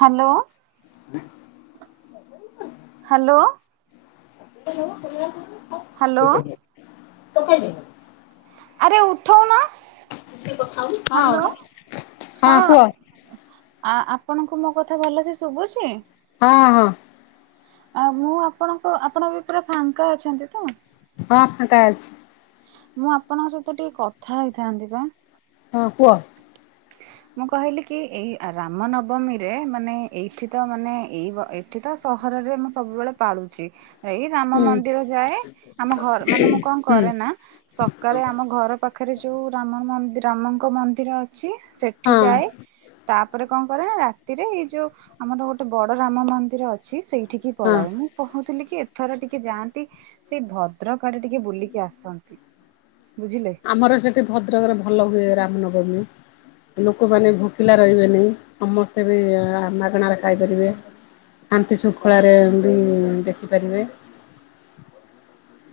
Hello hello. Hello [unintelligible] ଆରେ ଉଠଉନ। ଟିକେ ହ୍ୟାଲୋ କଥାହୋଉନୁ ହଁ ହଁ କୁହ। ଆ ଆପଣଙ୍କୁ ମୋ କଥା ଭଲ ସେ ଶୁବୁଚି? ହଁ ହଁ। ଆ ମୁଁ ଆପଣଙ୍କ ଆପଣ ଏବେ ପୁରା ଫାଙ୍କା ଅଛନ୍ତି ତ? ହଁ ଫାଙ୍କା ଅଛି। ମୁଁ ଆପଣଙ୍କ ସହିତ ଟିକେ କଥା ହେଇଥାନ୍ତି ପା। ହଁ କୁଅ। ମୁଁ କହିଲି କି ଏଇ ରାମ ନବମୀରେ ମାନେ ଏଇଠି ତ ମାନେ ଏଇ ବ ଏଇ ଏଠି ତ ସହରରେ ମୁଁ ସବୁବେଳେ ପାଳୁଚି। ହେଇ ରାମ ହୁଁ ମନ୍ଦିର ଯାଏ ଆମ ଘର ମାନେ ମୁଁ କଣ ହୁଁ କରେ ନା ସକାଳେ ଆମ ଘର ପାଖରେ ଯୋଉ ରାମ ରାମଙ୍କ ମନ୍ଦିର ଅଛି ସେଠି ହଁ ଯାଏ। ତାପରେ କଣ କରେ ନା ରାତିରେ ଏଇ ଯୋଉ ଆମର ଗୋଟେ ବଡ ରାମ ମନ୍ଦିର ଅଛି ଅଛି ସେଇଠିକି ହଁ ପଳାଏ ମୁଁ କହୁଥିଲି କି ଏଥର ଟିକେ ଯାଆନ୍ତି ସେଇ ଭଦ୍ରକ ଆଡେ ଟିକେ ବୁଲିକି ଆସନ୍ତି। ବୁଝିଲେ? ଆମର ସେଠି ଭଦ୍ରକରେ ଭଲ ହୁଏ ରାମନବମୀ। ଲୋକମାନେ ଭୋକିଲା ରହିବେନି ସମସ୍ତେ ବି ମାଗଣାରେ ଖାଇପାରିବେ। ଶାନ୍ତି ଶୃଙ୍ଖଳାରେ ବି ଦେଖିପାରିବେ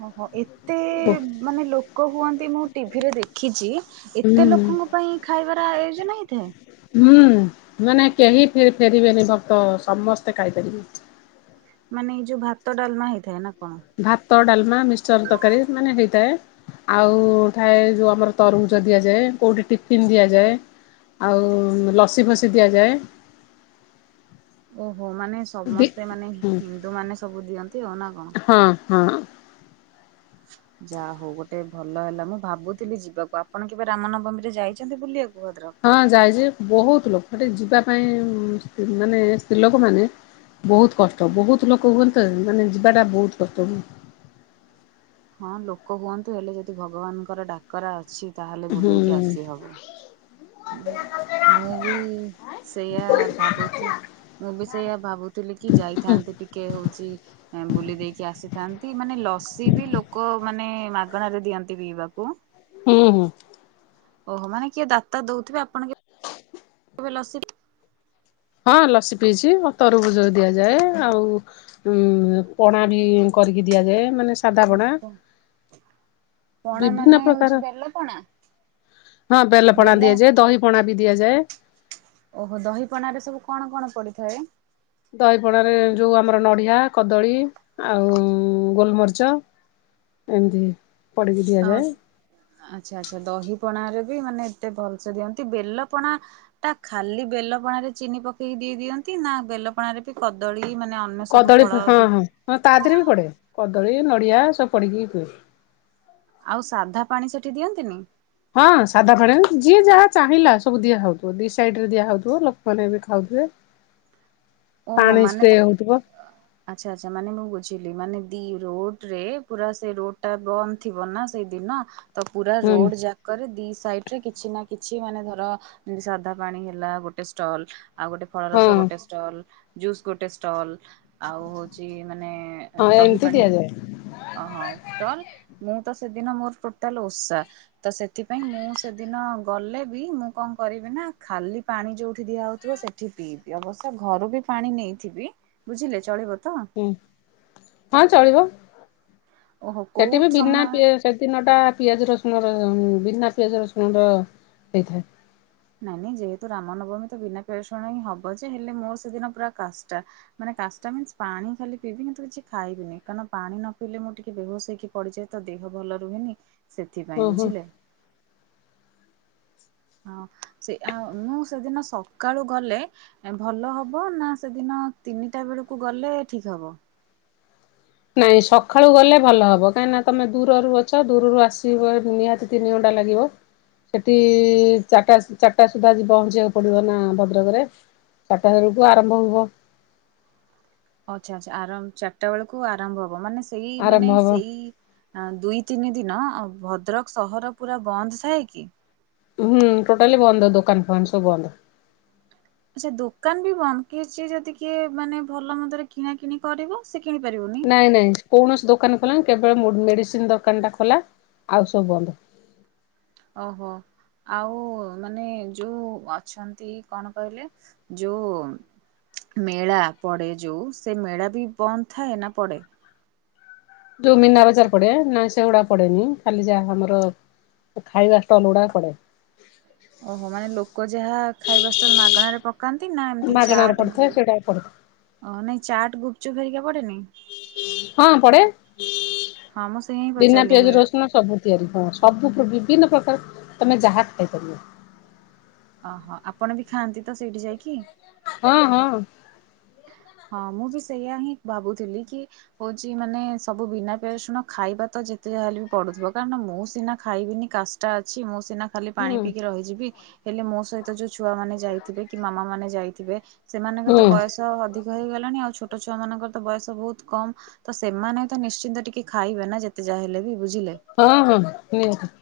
ଓହୋ ଏତେ ହୁଁ ମାନେ ଲୋକ ହୁଅନ୍ତି ମୁଁ ଟିଭିରେ ଦେଖିଚି ଏତେ ଲୋକଙ୍କ ପାଇଁ ଖାଇବାର ଆୟୋଜନ ହେଇଥାଏ? ହୁଁ। ମାନେ କେହି ଫେରିବେନି ଭକ୍ତ ସମସ୍ତେ ଖାଇପାରିବେ। ମାନେ ଏଇ ଯୋଉ ଭାତ ଡାଲମା ହେଇଥାଏ, ନା କଣ? ଭାତ ଡାଲମା ମିକଶ୍ଚର ତରକାରୀ ମାନେ ହେଇଥାଏ। ଆଉ ଥାଏ ଯଉ ଆମର ତରୁଭୁଜ ଦିଆଯାଏ, କୋଉଠି ଟିଫିନ୍ ଦିଆଯାଏ। ଆଉ ଲସି ଫସି ଦିଆଯାଏ। ଓହୋ ମାନେ ଦି ସମସ୍ତେ ମାନେ ହୁଁ ହିନ୍ଦୁ ମାନେ ସବୁ ଦିଅନ୍ତି ଆଉ ନା କଣ? ହଁ ହଁ। ଯା ହଉ ଗୋଟେ ଭଲ ହେଲା, ମୁଁ ଭାବୁଥିଲି ଯିବାକୁ ଆପଣ କେବେ ରାମନବମୀରେ ଯାଇଛନ୍ତି ବୁଲିବାକୁ ଭଦ୍ରକ? ହଁ ଯାଇଛି ବହୁତ ଲୋକ ସେଠି ଯିବା ପାଇଁ ମାନେ ସ୍ତ୍ରୀ ଲୋକମାନେ ବହୁତ କଷ୍ଟ ବହୁତ ଲୋକ ହୁଅନ୍ତି ତ ମାନେ ଯିବାଟା ବହୁତ କଷ୍ଟ ହୁ ହଁ ଲୋକ ହୁଅନ୍ତୁ ହେଲେ ଯଦି ଭଗବାନଙ୍କର ଡାକରା ଅଛି ତାହେଲେ ହୁଁ ବୁଲିକି ଆସିହବ। ମୁଁ ବି ସେଇଆ ଭାବୁଚି। ମୁଁ ବି ସେଇଆ ଭାବୁଥିଲି କି ଯାଇଥାନ୍ତି ଟିକେ ହଉଚି ବୁଲି ଦେଇକି ଆସିଥାନ୍ତି ମାନେ ଲସି ବି ଲୋକ ମାନେ ମାଗଣାରେ ଦିଅନ୍ତି ପିଇବାକୁ। ହୁଁ ହୁଁ। ଓହୋ ମାନେ କିଏ ଦାତା ଦଉଥିବେ ଆପଣ [unintelligible] ହଁ ଲସି ପିଇଚି ମ ତରଭୁଯ ଦିଆଯାଏ ଆଉ ପଣା ବି କରିକି ଦିଆଯାଏ ମାନେ ସାଧାପଣା। ଓହୋ ପଣା ବିଭିନ୍ନ ମାନେ ପ୍ରକାର ହଉଛି ବେଲ ପଣା ହଁ ବେଲ ପଣା ଦିଆଯାଏ ଦହି ପଣା ବି ଦିଆଯାଏ। ଓହୋ ଦହିପଣାରେ ସବୁ କଣ କଣ ପଡିଥାଏ? ଦହି ପଣାରେ ଯୋଉ ଆମର ନଡ଼ିଆ କଦଳୀ ଆଉ ଗୋଲମରିଚ ଏମିତି। ପଡିକି ହଁ ଦିଆଯାଏ ଆଚ୍ଛା ଆଚ୍ଛା ଦହି ପଣା ରେ ବି ମାନେ ଏତେ ଭଲସେ ଦିଅନ୍ତି ବେଲ ପଣା ତା ଖାଲି ବେଲ ପଣାରେ ଚିନି ପକେଇକି ଦେଇ ଦିଅନ୍ତି ନା ବେଲ ପଣରେ ବି କଦଳୀ ମାନେ ଆମ କଦଳୀ ହଁ ହଁ ହଁ ତା ଦେହରେ ବି ପଡେ କଦଳୀ ନଡିଆ ସବୁ ପଡିକିି ହୁଏ। ଆଉ ସାଧା ପାଣି ସେଠି ଦିଅନ୍ତିନି? ହଁ ସାଧା ପାଣି ଯିଏ ଯାହା ଚାହିଁଲା ସବୁ ଦିଆ ହଉଥିବ ଦି ସାଇଡ ରେ ଦିଆ ହଉଥିବ ଲୋକମାନେ ବି ଖାଉଥିବେ। ଓହୋ ପାଣି ମାନେ ସ୍ପ୍ରେ ତ ହଉଥିବ କ। ଆଚ୍ଛା ଆଚ୍ଛା ମାନେ ମୁଁ ବୁଝିଲି ମାନେ ଦି ରୋଡ ରେ ପୁରା ସେ ରୋଡ ଟା ବନ୍ଦ ଥିବ ନା ସେଇଦିନ। ତ ପୁରା ହୁଁ ରୋଡ ଯାକରେ ଦି ସାଇଡ ରେ କିଛି ନା କିଛି ମାନେ ଧର। ତ ସାଧା ପାଣି ହେଲା ଗୋଟେ ଷ୍ଟଲ ଆଉ ଗୋଟେ ଫଳ ହଁ ରସ ଗୋଟେ ଷ୍ଟଲ ଜୁସ ଗୋଟେ ଷ୍ଟଲ। ଆଉ ହଉଛି ମାନେ ହଁ ଦହି ଏମିତି ପାଣି। ଦିଆଯାଏ ଓହୋ ଷ୍ଟଲ ମୁଁ ତ ସେଦିନ ମୋର ଟୋଟାଲ ଓଷା। ତ ସେଥିପାଇଁ ମୁଁ ସେଦିନ ଗଲେ ବି ମୁଁ କଣ କରିବି ନା ଖାଲି ପାଣି ଯୋଉଠି ଦିଆହଉଥିବ ସେ ଠି ପିଇବି ଅବଶ୍ୟ ଘରୁ ବି ପାଣି ନେଇଥିବି ବୁଝିଲେ ଚଳିବ ତ? ହୁଁ ହଁ ଚଳିବ ଓହୋ କୋଉ ସେଠି ବି ବିନା ସମୟ ପିଆ ସେ ଦିନଟା ପିଆଜ ରସୁଣର ବିନା ପିଆଜ ରସୁଣର ହେଇଥାଏ। ନାଇଁ ନାଇଁ ଯେହେତୁ ରାମ ନବମୀ ତ ବିନା ପିଆଜ ରସୁଣ ହିଁ ହବ ଯେ ହେଲେ ମୋର ସେଦିନ ପୁରା କାଷ୍ଟା। ମାନେ କାଷ୍ଟା ପାଣି ଖାଲି ପିଇବି ତ କିଛି ଖାଇବିନି କାରଣ ପାଣି ନ ପିଇଲେ ମୁଁ ଟିକେ ବେହୋସ ହେଇକି। ପଡିଯାଏ ତ ଦେହ ଭଲ ରୁହେନି ସେଥିପାଇଁ ଓହୋ। ବୁଝିଲେ? ହଁ ସେ ଆଉ ମୁଁ ସେଦିନ ସକାଳୁ ଗଲେ। ଭଲ ହବ ନା ସେଦିନ ତିନିଟା ବେଳକୁ ଗଲେ ଠିକ ହବ? ନାଇଁ ସକାଳୁ ଗଲେ ଭଲ ହବ କାହିଁକି ନା ତମେ ଦୂରରୁ ଅଛ ଦୂରରୁ ଆସିବ ନିହାତି ତିନି ଘଣ୍ଟା ଲାଗିବ। ସେଠି ଚାରଟା ଚାରଟା ସୁଦ୍ଧା ଆଜି ପହଞ୍ଚିବାକୁ ପଡ଼ିବ ନା ଭଦ୍ରକରେ? ଚାରିଟା ବେଳଠୁ ଆରମ୍ଭ ହବ? ଆଚ୍ଛା ଆଚ୍ଛା ଆରମ୍ ଚାରିଟା ବେଳକୁ ଆରମ୍ଭ ହବ ମାନେ ସେଇ ଆରମ୍ଭ ମାନେ ହବ ସେଇ ହଁ ଦୁଇ ତିନି ଦିନ ଭଦ୍ରକ ସହର ପୁରା ବନ୍ଦ ଥାଏ କି? ହୁଁ ଟୋଟାଲି ବନ୍ଦ ଦୋକାନ ଫୋକାନ ସବୁ ବନ୍ଦ। ଆଚ୍ଛା ଦୋକାନ ବି ବନ୍ଦ କିଛି ଯଦି କିଏ ମାନେ ଭଲ ମନ୍ଦରେ କିଣା କିିଣି କରିବ ସେ କିଣି ପାରିବନି। ନାଇଁ ନାଇଁ କୌଣସି ଦୋକାନ ଖୋଲାନି କେବଳ ମେଡିସିନ ଦୋକାନ ଟା ଖୋଲା ଆଉ ସବୁ ବନ୍ଦ। ଓହୋ। ଆଉ ମାନେ ଯୋଉ ଅଛନ୍ତି କଣ କହିଲେ ଯୋଉ? ମେଳା ପଡେ ଯୋଉ ସେ ମେଳା ବି ବନ୍ଦ ଥାଏ ନା ପଡେ? ଯୋଉ ମୀନା ବଜାର ପଡେ ନା ସେଗୁଡା ପଡେନି ଖାଲି ଯାହା ଆମର ଖାଇବା ଷ୍ଟଲ ଗୁଡ଼ା ପଡେ। ଓହୋ ମାନେ ଲୋକ ଯାହା ଖାଇବା ଷ୍ଟଲ ମାଗଣାରେ ପ ପକାନ୍ତି ନା ଏମିତି ମାଗଣାରେ ଚାଟ ପଡିଥାଏ ସେଇଟା ପଡେ ନାଇଁ ଚାଟ୍ ଗୁପଚୁପ୍ ହେରିକା ପଡେନି? ହଁ ପଡେ ହଁ ମୁଁ ସେୟା ହିଁ ବିନା ପଚାରିଲି ମି ପିଆଜ ରସୁଣ। ସବୁ ତିଆରି ହଁ ସବୁ ବିଭିନ୍ନ ପ୍ରକାର ତମେ ଯାହା ଖାଇପାରିବ? ଓହୋ ଆପଣ ବି ଖାଆନ୍ତି ତ ସେଇଠି ଯାଇକି? ହଁ ହଁ। ହଁ ମୁଁ ବି ସେଇଆ ହିଁ ଭାବୁଥିଲି କି? ହଉଛି ମାନେ ସବୁ ବିନା ପସୁଣ ଖାଇବା ତ ଯେତେ ଯାହା ହେଲେ ବି ପଡୁଥିବ କାରଣ ମୁଁ ସିନା ଖାଇବିନି କାଶ ଟା ଅଛି ମୁଁ ସିନା ଖାଲି ପାଣି ହୁଁ ପିଇକି ରହିଯିବି ହେଲେ ମୋ ସହିତ ଯୋଉ ଛୁଆ ମାନେ ଯାଇଥିବେ କି ମାମା ମାନେ ଯାଇଥିବେ। ସେମାନଙ୍କର ତ ହୁଁ ବୟସ ଅଧିକ ହେଇଗଲାଣି ଆଉ ଛୋଟ ଛୁଆ ମାନଙ୍କର ତ ବୟସ ବହୁତ କମ। ତ ସେମାନେ ତ ନିଶ୍ଚିନ୍ତ ଟିକେ ଖାଇବେ ନା ଯେତେ ଯାହା ହେଲେ ବି ବୁଝିଲେ? ହଁ ହଁ ନିହାତି।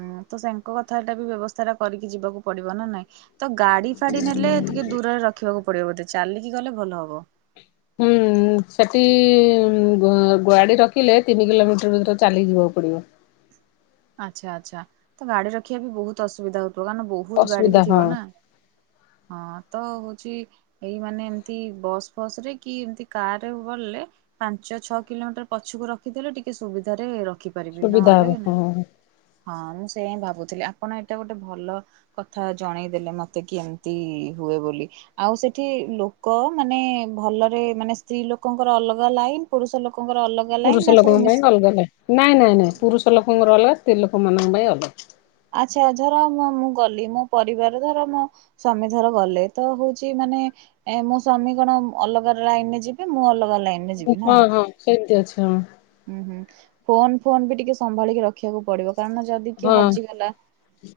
ହୁଁ ତ ସେଙ୍କ କଥା ଟା ବି ବ୍ୟବସ୍ଥା ଟା କରିକି ଯିବାକୁ ପଡିବ ନା ନାଇଁ? ତ ଗାଡି ଫାଡି ନେଲେ ଟିକେ ଦୂରରେ ରଖିବାକୁ ପଡିବ ବୋଧେ ଚାଲିକି ଗଲେ ଭଲ ହବ। ହୁଁ। ସେଠି ଗାଡି ରଖିଲେ ତିନି କିଲୋମିଟର ଭିତରେ ଚାଲି ଯିବାକୁ ପଡିବ? ଆଚ୍ଛା ଆଚ୍ଛା ତ ଗାଡି ରଖିବା ବି ବୋହୁତ ଅସୁବିଧା ହୋଉଥିବ କାରଣ ବୋ ବୋହୁତ ଗାଡି ବି ଅସୁବିଧା ହଁ ଥିବ ନା ହଁ ତ ହୋଉଚି। ଏଇ ମାନେ ଏମିତି ବସ୍ ଫସ ରେ କି ଏମିତି କାର ରେ ଗଲେ ପାଞ୍ଚ ଛଅ କିଲୋମିଟର ପଛକୁ ରଖିଦେଲେ ଟିକେ ସୁବିଧାରେ ରଖି ପାରିବି ସୁବିଧା ନହେଲେ ହବ ନା ହଁ ହଁ ମୁଁ ସେ ହିଁ ଭାବୁଥିଲି ଆପଣ ଏଇଟା ଗୋଟେ ଭଲ କଥା ଜଣେଇଦେଲେ ମତେ କି ଏମିତି ହୁଏ ବୋଲି। ଆଉ ସେଠି ଲୋକ ମାନେ ଭଲରେ ମାନେ ସ୍ତ୍ରୀ ଲୋକଙ୍କର ଅଲଗା ଲାଇନ ପୁରୁଷ ଲୋକଙ୍କର ଅଲଗା ଲାଇନ ପୁରୁଷ ନା ସବୁ ଲୋକଙ୍କ ପାଇଁ ମିଶି ଅଲଗା ଲାଇନ୍ ନାଇଁ ନାଇଁ ନାଇଁ ପୁରୁଷ ଲୋକଙ୍କର ଅଲଗା ସ୍ତ୍ରୀ ଲୋକ ମାନଙ୍କ ପାଇଁ ଅଲଗା। ଆଚ୍ଛା ଧର ମୁଁ ମୁଁ ଗଲି ମୋ ପରିବାର ଧର ମୋ ସ୍ୱାମୀ ଧର ଗଲେ ତ ହୋଉଚି ମାନେ ଏ ମୋ ସ୍ଵାମୀ କଣ ଅଲଗା ଲାଇନ ରେ ଯିବେ ମୁଁ ଅଲଗା ଲାଇନ ରେ ଯିବି ନା ହଁ ହଁ ସେମିତି ଅଛି ହଁ। ହୁଁ ହୁଁ ଫୋନ ଫୋନ ବି ଟିକେ ସମ୍ଭାଳିକି ରଖିବାକୁ ପଡିବ କାରଣ ଯଦି କିଏ ହଁ ହଜିଗଲା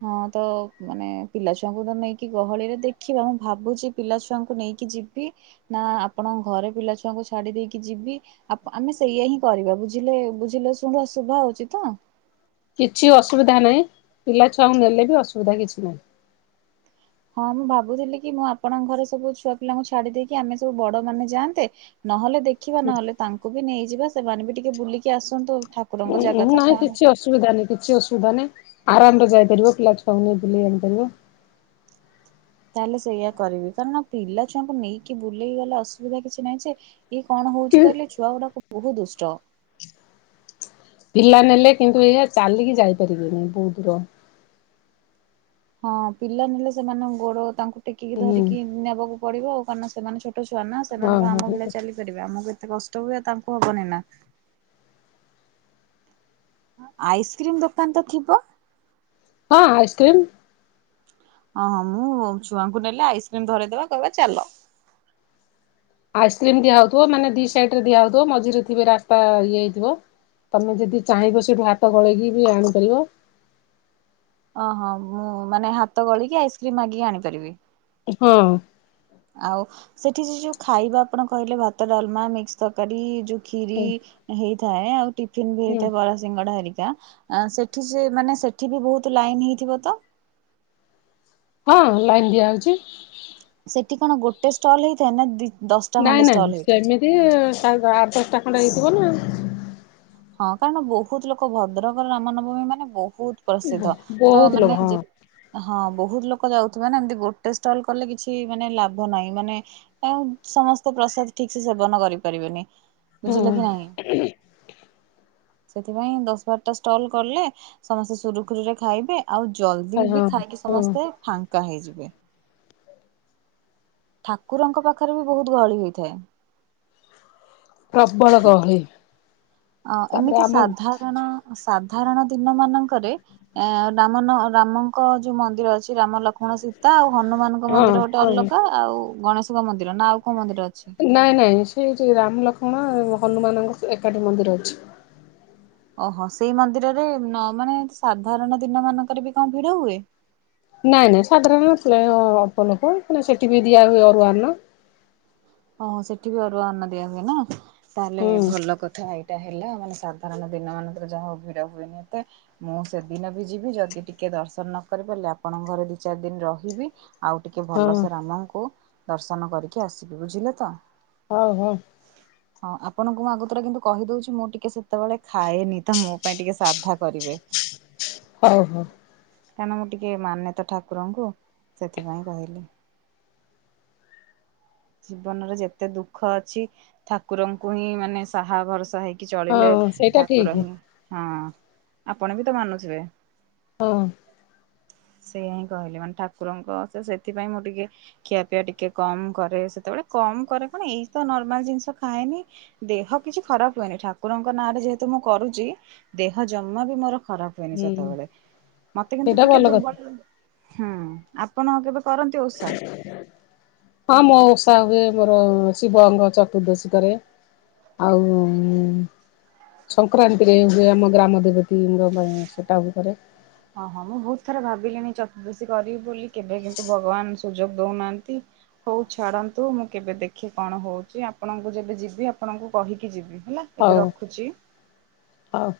ହଁ ତ ମାନେ ପିଲାଛୁଆଙ୍କୁ ତ ନେଇକି ଗହଳିରେ ଦେଖିବା ମୁଁ ଭାବୁଚି ପିଲାଛୁଆଙ୍କୁ ନେଇକି ଯିବି ନା ଆପଣ ଘରେ ପିଲାଛୁଆଙ୍କୁ ଛାଡି ଦେଇକି ଯିବି ଆମେ ସେଇଆ ହିଁ କରିବା ବୁଝିଲେ ବୁଝିଲେ ଶୁଭା ସୁଭା ହୋଉଚି ତ? କିଛି ଅସୁବିଧା ନାହିଁ ପିଲା ଛୁଆଙ୍କୁ ନେଲେ ବି ଅସୁବିଧା କିଛି ନାହିଁ। ହଁ ମୁଁ ଭାବୁଥିଲି କି ମୁଁ ଆପଣଙ୍କ ଘରେ ସବୁ ଛୁଆ ପିଲାଙ୍କୁ ଛାଡି ଦେଇକି ଆମେ ସବୁ ବଡ ମାନେ ଯାଆନ୍ତେ। ନହେଲେ ଦେଖିବା ନହେଲେ ତାଙ୍କୁ ବି ନେଇଯିବା ସେମାନେ ବି ଟିକେ ବୁଲିକି ଆସନ୍ତୁ ଠାକୁ ଠାକୁରଙ୍କ ଉଁ ଉଁ ଜାଗା ତ ନାଇଁ କଣ। କିଛି ଅଶୁବିଧା ନାହି କିଛି ଅସୁବିଧା ନାାଇଁ ଆରାମରେ ଯାଇପାରିବ ପିଲା ଛୁଆଙ୍କୁ ନେଇକି ବୁଲେଇ ଆଣିପାରିବ। ତାହେଲେ ସେଇୟଆ କରିବି କାରଣ ପିଲାଛୁଆଙ୍କୁ ନେଇକି ବୁଲେଇି ଗଲେ ଅସୁବିଧା କିଛି ନାହିଁ ଯେ ଇଏ କଣ କି ହୋଉଚି କହିଲେ ଛୁଆ ଗୁଡା ବୋହୁତ ଦୁଷ୍ଟ। ପିଲା ନେଲେ କିନ୍ତୁ ଏଇଆ ଚାଲିକି ଯାଇପାରିବେନି ବୋହୁତ ଦୂର। ହଁ ପିଲା ନେଲେ ସେମାନେ ଗୋଡ ତାଙ୍କୁ ଟେକିକି ହୁଁ ଧରିକି ନେବାକୁ ପଡିବ ଆଉ କାରଣ ସେମାନେ ଛୋଟ ଛୋଟ ଛୁଆ ନା ହଁ ସେମାନଙ୍କ ଆମ ହଁ ଭଳିଆ ଚାଲିପାରିବେ ଆମକୁ ଏତେ କଷ୍ଟ ହୁଏ ତାଙ୍କୁ ହବନି ନା। ଆଇସ୍କ୍ରିମ ଦୋକାନ ତ ଥିବ? ହଁ ଆଇସ୍କ୍ରିମ ହଁ ହଁ ମୁଁ ଛୁଆଙ୍କୁ ନେଲେ ଆଇସ୍କ୍ରିମ ଧରଇଦବା କହିବା ଚାଲ। ଆଇସ୍କ୍ରିମ ଦିଆ ହୋଉଥିବ ମାନେ ଦିଇ ସାଇଟି ରେ ଦିଆ ହୋଉଥିବ ମଝିରେ ଥିବେ ରାସ୍ତା ଇଏ ହେଇଥିବ। ତମେ ଯଦି ଚାହିଁବ ସେଇଠୁ ହାତ ଗୋଳେଇକି ବି ଆଣିପାରିବ। ଓହୋ ମୁଁ ମାନେ ହାତ ଗଳିକି ଆଇସ୍କ୍ରିମ୍ ମାଗିକି ଆଣିପାରିବି। ହଁ। ଆଉ ସେଠି ଯ ଯୋଉ ଖାଇବା ଆପଣ କହିଲେ ଭାତ ଡାଲମା ମିକ୍ସ ତରକାରୀ ଯୋଉ ଖିରି ହେଇଥାଏ ଆଉ ଟିଫିନ ବି ହଁ ହେଇଥାଏ ବ ସିଙ୍ଗାରିକା ସେଠି ସେ ମାନେ ସେଠି ବି ବୋହୁତ ଲାଇନ ହେଇଥିବ ତ? ହଁ ଲାଇନ ଦିଆହେଉଚି। ସେଠି କଣ ଗୋଟେ ଷ୍ଟଲ୍ ହେଇଥାଏ ନା ଦିଇ ଦଶ ନାଇଁ ନାଇଁ ସେମିତି ଆଠ ଦଶଟା ଖଣ୍ଡେ ହେଇଥିବ ନା। ହଁ କାରଣ ବୋହୁତ ଲୋକ ଭଦ୍ରକରେ ରାମ ନବମୀ ମାନେ ବୋହୁ ବୋହୁତ ପ୍ରସିଦ୍ଧ ତ ବହୁତ ଲୋକ ମାନେ ଯେ ହଁ। ହଁ ବୋହୁତ ଲୋକ ଯାଉଥିବା ନା ଏମିତି ଗୋଟେ ଷ୍ଟଲ କଲେ କିଛି ମାନେ ଲାଭ ନାହିଁ ମାନେ ଆଉ ସମସ୍ତେ ପ୍ରସାଦ ଠିକ୍ ସେ ସେବନ କରିପାରିବେନି ବୁଝିଲେ କି ନହିଁ? ସେଥିପାଇଁ ଦଶ ବାରଟା ଷ୍ଟଲ କଲେ ସମସ୍ତେ ସୁରୁଖୁରୁରେ ଖାଇବେ। ଆଉ ଜଲଦି ହଁ ହଁ ବି ଖାଇକି ହଁ ସମସ୍ତେ ଫାଙ୍କା ହେଇଯିବେ। ଠାକୁରଙ୍କ ପାଖରେ ବି ବହୁତ ଗହଳି ହୋଇଥାଏ। ପ୍ରବଳ ଗହଳି। ଅ ତାପରେ ଏମିତି ଆମ ସାଧାରଣ ସାଧାରଣ ଦିନ ମାନଙ୍କରେ ଆ ରାମ ନ ରାମଙ୍କ ଯୋଉ ମନ୍ଦିର ଅଛି, ରାମ, ଲକ୍ଷ୍ମଣ, ସୀତ ତା ଆଉ ହନୁମାନଙ୍କ ହଁ ମନ୍ଦିର ଗୋଟେ ହଁ ଅଲଗା ଆଉ ଗଣେଶଙ୍କ ମନ୍ଦିର ନା ଆଉ କୋଉ ମନ୍ଦିର ଅଛି। ନାଇଁ ନାଇଁ ସେଇଠି ରାମ ଲକ୍ଷ୍ମଣ ହନୁମାନଙ୍କ ଏକାଠି ମନ୍ଦିର ଅଛି। ଓହୋ ସେଇ ମନ୍ଦିରରେ ମାନେ ସାଧାରଣ ଦିନ ମାନଙ୍କରେ ବି କଣ ଭିଡ ହୁଏ। ନାଇଁ ନାଇଁ ସାଧାରଣ ଅଳ୍ପ ଲୋକ ସେଠି ବି ଦିଆ ହୁଏ ଅରୁଆ ଅର୍ଣ୍ଣ। ହଁ ସେଠି ବି ଆରୁ ଆନ ଦିଆ ହୁଏ ନା ତାହେଲେ ହୁଁ ଭଲ କଥା ଏଇ। ଏଟା ହେଲା ମାନେ ସାଧାରଣ ଦିନ ମାନଙ୍କରେ ଯାହାହଉ ଭିଡ ହୁଏନି ଏତେ। ମୁଁ ସେଦିନ ବି ଯିବି ଯଦି ଟିକେ ଦର୍ଶନ ନକରି ପାରିଲି ଆପଣଙ୍କ ଘରେ ଦି ଚାରି ଦିନ ରହିବି। ଆଉ ଟିକେ ହଁ ଭଲସେ ରାମଙ୍କୁ ଦର୍ଶନ କରିକି ଆସିବି ବୁଝିଲେ ତ। ହଉ ହଉ। ହଁ ଆପଣଙ୍କୁ ମୁଁ ଆଗୁତୁରା କିନ୍ତୁ କହିଦଉଛି ମୁଁ ଟିକେ ସେତେବେଳେ ଖାଏନି ତ ମୋ ପାଇଁ ଟିକେ ସାଧା କରିବେ। ହଉ ହଉ। କାହିଁକଣନା ମୁଁ ଟିକେଏ ମାନେତ ଠାକୁରଙ୍କୁ ସେଥିପାଇଁ କହିଲି। ଜୀବନରେ ଯେତେ ଦୁଃଖ ଅଛିସ ଠାକୁରଙ୍କୁ ହିଁ ମାନେ ସାହା ଭରସା ହେଇ କି ଚଳିଲେ ହଁ ସେଇଟା ଠାକୁର ଠିକ ହିଁ ହଁ ଆପଣ ବି ତ ମାନୁଥିବେ। ହଁ। ସେଇଆ ହିଁ କହିଲେ ମାନେ ଠାକୁରଙ୍କ ସେ ସେଥିପାଇଁ ମୁଁ ଟିକେ ଖିଆ ପିଇବା ଟିକେ କମ୍ କରେ ସେତେବେଳେ କମ୍ କରେ କଣ ଏଇ ତ ନର୍ମାଲ ଜିନିଷ ଖାଏନି। ଦେହ କିଛି ଖରାପ ହୁଏନି ଠାକୁରଙ୍କ ନାଁରେ ଯେହେତୁ ମୁଁ କରୁଛି ଦେହ ଜମା ବି ମୋର ଖରାପ ହୁଏନି ହୁଁ ସେତେବେଳେ ମତେ କିନ୍ତୁ ସେଇଟା ଟିକେ ଭଲ କଥା। ଦୁର୍ବଳ ହୁଁ ଆପଣ କେବେ କରନ୍ତି ଓଷା? ହଁ ମୋ ଓଷା ହୁଏ ମୋର ଶିବଙ୍କ ଚତୁର୍ଦ୍ଦଶୀ କରେ। ଆଉ ସଂକ୍ରାନ୍ତିରେ ହୁଏ ଆମ ଗ୍ରାମ ଦେବତୀ ଙ୍କ ପାଇଁ ସେଟା ବି କରେ। ହଁ ହଁ ମୁଁ ବହୁତ ଥର ଭାବିଲିଣିି ଚତୁର୍ଦ୍ଶୀ କରିବି ବୋଲି କେବେ କିନ୍ତୁ ଭଗବାନ ସୁଯୋଗ ଦଉନାହାନ୍ତି। ହଉ ଛାଡ଼ନ୍ତୁ ମୁଁ କେବେ ଦେଖି କଣ ହଉଛି ଆପଣଙ୍କୁ ଯେବେ ଯିବି ଆପଣଙ୍କୁ କହିକି ଯିବି ହେଲା। ଏବେ ହଉ ରଖୁଛି। ହଉ।